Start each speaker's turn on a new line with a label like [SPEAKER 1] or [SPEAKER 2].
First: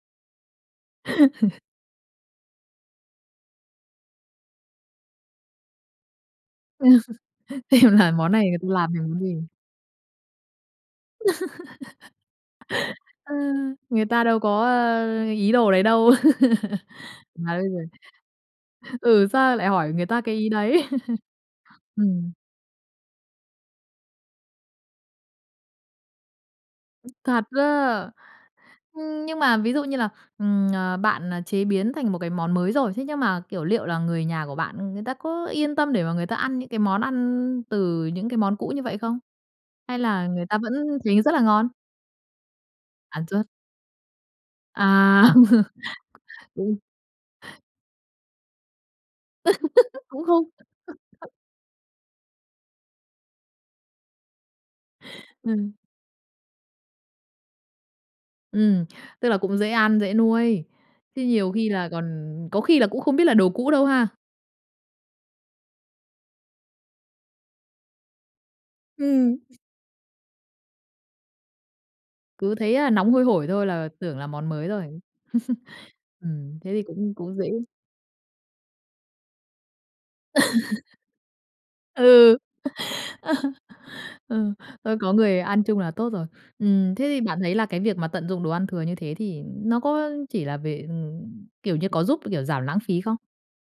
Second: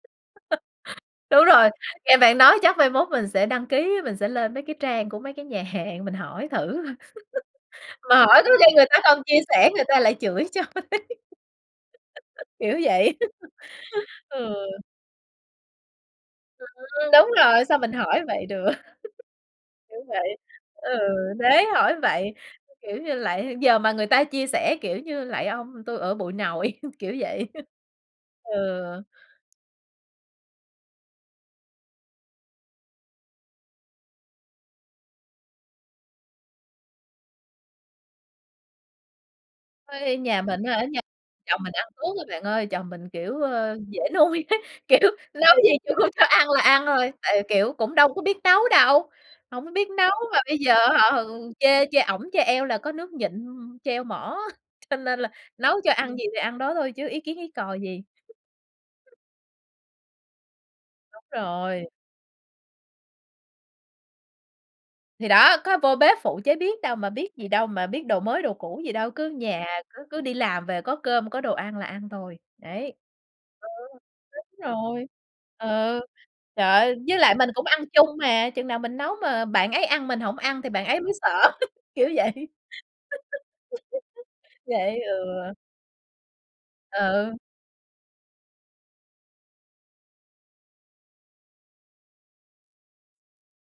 [SPEAKER 1] Đúng rồi, nghe bạn nói chắc mai mốt mình sẽ đăng ký, mình sẽ lên mấy cái trang của mấy cái nhà hàng mình hỏi thử.
[SPEAKER 2] Xem là
[SPEAKER 1] Mà
[SPEAKER 2] món
[SPEAKER 1] hỏi
[SPEAKER 2] này
[SPEAKER 1] có
[SPEAKER 2] người ta
[SPEAKER 1] khi người
[SPEAKER 2] làm
[SPEAKER 1] ta
[SPEAKER 2] thành món
[SPEAKER 1] không chia
[SPEAKER 2] gì?
[SPEAKER 1] sẻ người ta lại chửi cho ấy. Kiểu vậy.
[SPEAKER 2] Ờ, người ta đâu
[SPEAKER 1] Ừ.
[SPEAKER 2] có, ơ, ý đồ đấy đâu.
[SPEAKER 1] Ừm, đúng
[SPEAKER 2] Mà
[SPEAKER 1] rồi,
[SPEAKER 2] bây
[SPEAKER 1] sao mình
[SPEAKER 2] giờ
[SPEAKER 1] hỏi vậy được.
[SPEAKER 2] Ừ, sao lại hỏi
[SPEAKER 1] Kiểu
[SPEAKER 2] người ta cái
[SPEAKER 1] vậy.
[SPEAKER 2] ý đấy?
[SPEAKER 1] Ừ, thế hỏi
[SPEAKER 2] Ừm.
[SPEAKER 1] vậy, kiểu như lạy h giờ mà người ta chia sẻ, kiểu như, "Lạy ông tôi ở bụi nội", kiểu
[SPEAKER 2] Thật
[SPEAKER 1] vậy.
[SPEAKER 2] á?
[SPEAKER 1] Ừ.
[SPEAKER 2] Ưm, nhưng mà ví dụ như là, ừm, ờ, bạn, à, chế biến thành một cái món mới rồi, thế nhưng mà, kiểu, liệu là người nhà của bạn người ta có yên tâm để mà người ta ăn những cái món ăn từ những cái món cũ như vậy không? Hay
[SPEAKER 1] Ôi,
[SPEAKER 2] là
[SPEAKER 1] nhà
[SPEAKER 2] người ta
[SPEAKER 1] mình
[SPEAKER 2] vẫn
[SPEAKER 1] á, ở nhà
[SPEAKER 2] thấy rất là
[SPEAKER 1] chồng
[SPEAKER 2] ngon?
[SPEAKER 1] mình ăn suốt á bạn ơi, chồng mình,
[SPEAKER 2] Ăn
[SPEAKER 1] kiểu,
[SPEAKER 2] suốt.
[SPEAKER 1] ơ, dễ nuôi ấy, kiểu,
[SPEAKER 2] À.
[SPEAKER 1] nấu gì tui cho ăn là
[SPEAKER 2] Ừ.
[SPEAKER 1] ăn thôi, tại vì, kiểu, cũng đâu có biết tấu đâu. Hổng có biết nấu,
[SPEAKER 2] Cũng
[SPEAKER 1] mà
[SPEAKER 2] không
[SPEAKER 1] bây giờ á hả, h
[SPEAKER 2] [unintelligible]
[SPEAKER 1] chê chê ổng chê eo là có nước nhịn, treo mỏ, cho nên là
[SPEAKER 2] Ừ.
[SPEAKER 1] nấu cho ăn gì thì ăn đó thôi chứ có ý kiến ý cò gì.
[SPEAKER 2] Ừm, tức là cũng dễ ăn, dễ nuôi. Chứ
[SPEAKER 1] Đúng
[SPEAKER 2] nhiều khi
[SPEAKER 1] rồi.
[SPEAKER 2] là còn có khi là cũng không biết là đồ cũ đâu ha.
[SPEAKER 1] Thì đó, có vô bếp phụ chế biến đâu mà biết gì đâu, mà biết đồ mới đồ cũ gì đâu, cứ
[SPEAKER 2] Ừm.
[SPEAKER 1] nhà cứ cứ đi làm về có cơm có đồ ăn là ăn thôi,
[SPEAKER 2] Cứ thấy, à,
[SPEAKER 1] đấy.
[SPEAKER 2] nóng hôi hổi thôi
[SPEAKER 1] Ừ,
[SPEAKER 2] là tưởng là
[SPEAKER 1] đúng
[SPEAKER 2] món mới rồi.
[SPEAKER 1] rồi. Ừ.
[SPEAKER 2] Ừm,
[SPEAKER 1] Trời
[SPEAKER 2] thế thì
[SPEAKER 1] ơi,
[SPEAKER 2] cũng
[SPEAKER 1] với lại
[SPEAKER 2] cũng
[SPEAKER 1] mình
[SPEAKER 2] dễ.
[SPEAKER 1] cũng ăn chung mà, chừng nào mình nấu mà bạn ấy ăn mình hổng ăn thì bạn ấy mới sợ, kiểu vậy.
[SPEAKER 2] Ừ. Ừ, thôi
[SPEAKER 1] Vậy,
[SPEAKER 2] có
[SPEAKER 1] ừ.
[SPEAKER 2] người ăn chung là tốt rồi. Ừm, thế thì
[SPEAKER 1] Ừ.
[SPEAKER 2] bạn thấy là cái việc mà tận dụng đồ ăn thừa như thế thì nó có chỉ là về ừm, kiểu như, có giúp, kiểu, giảm lãng phí không?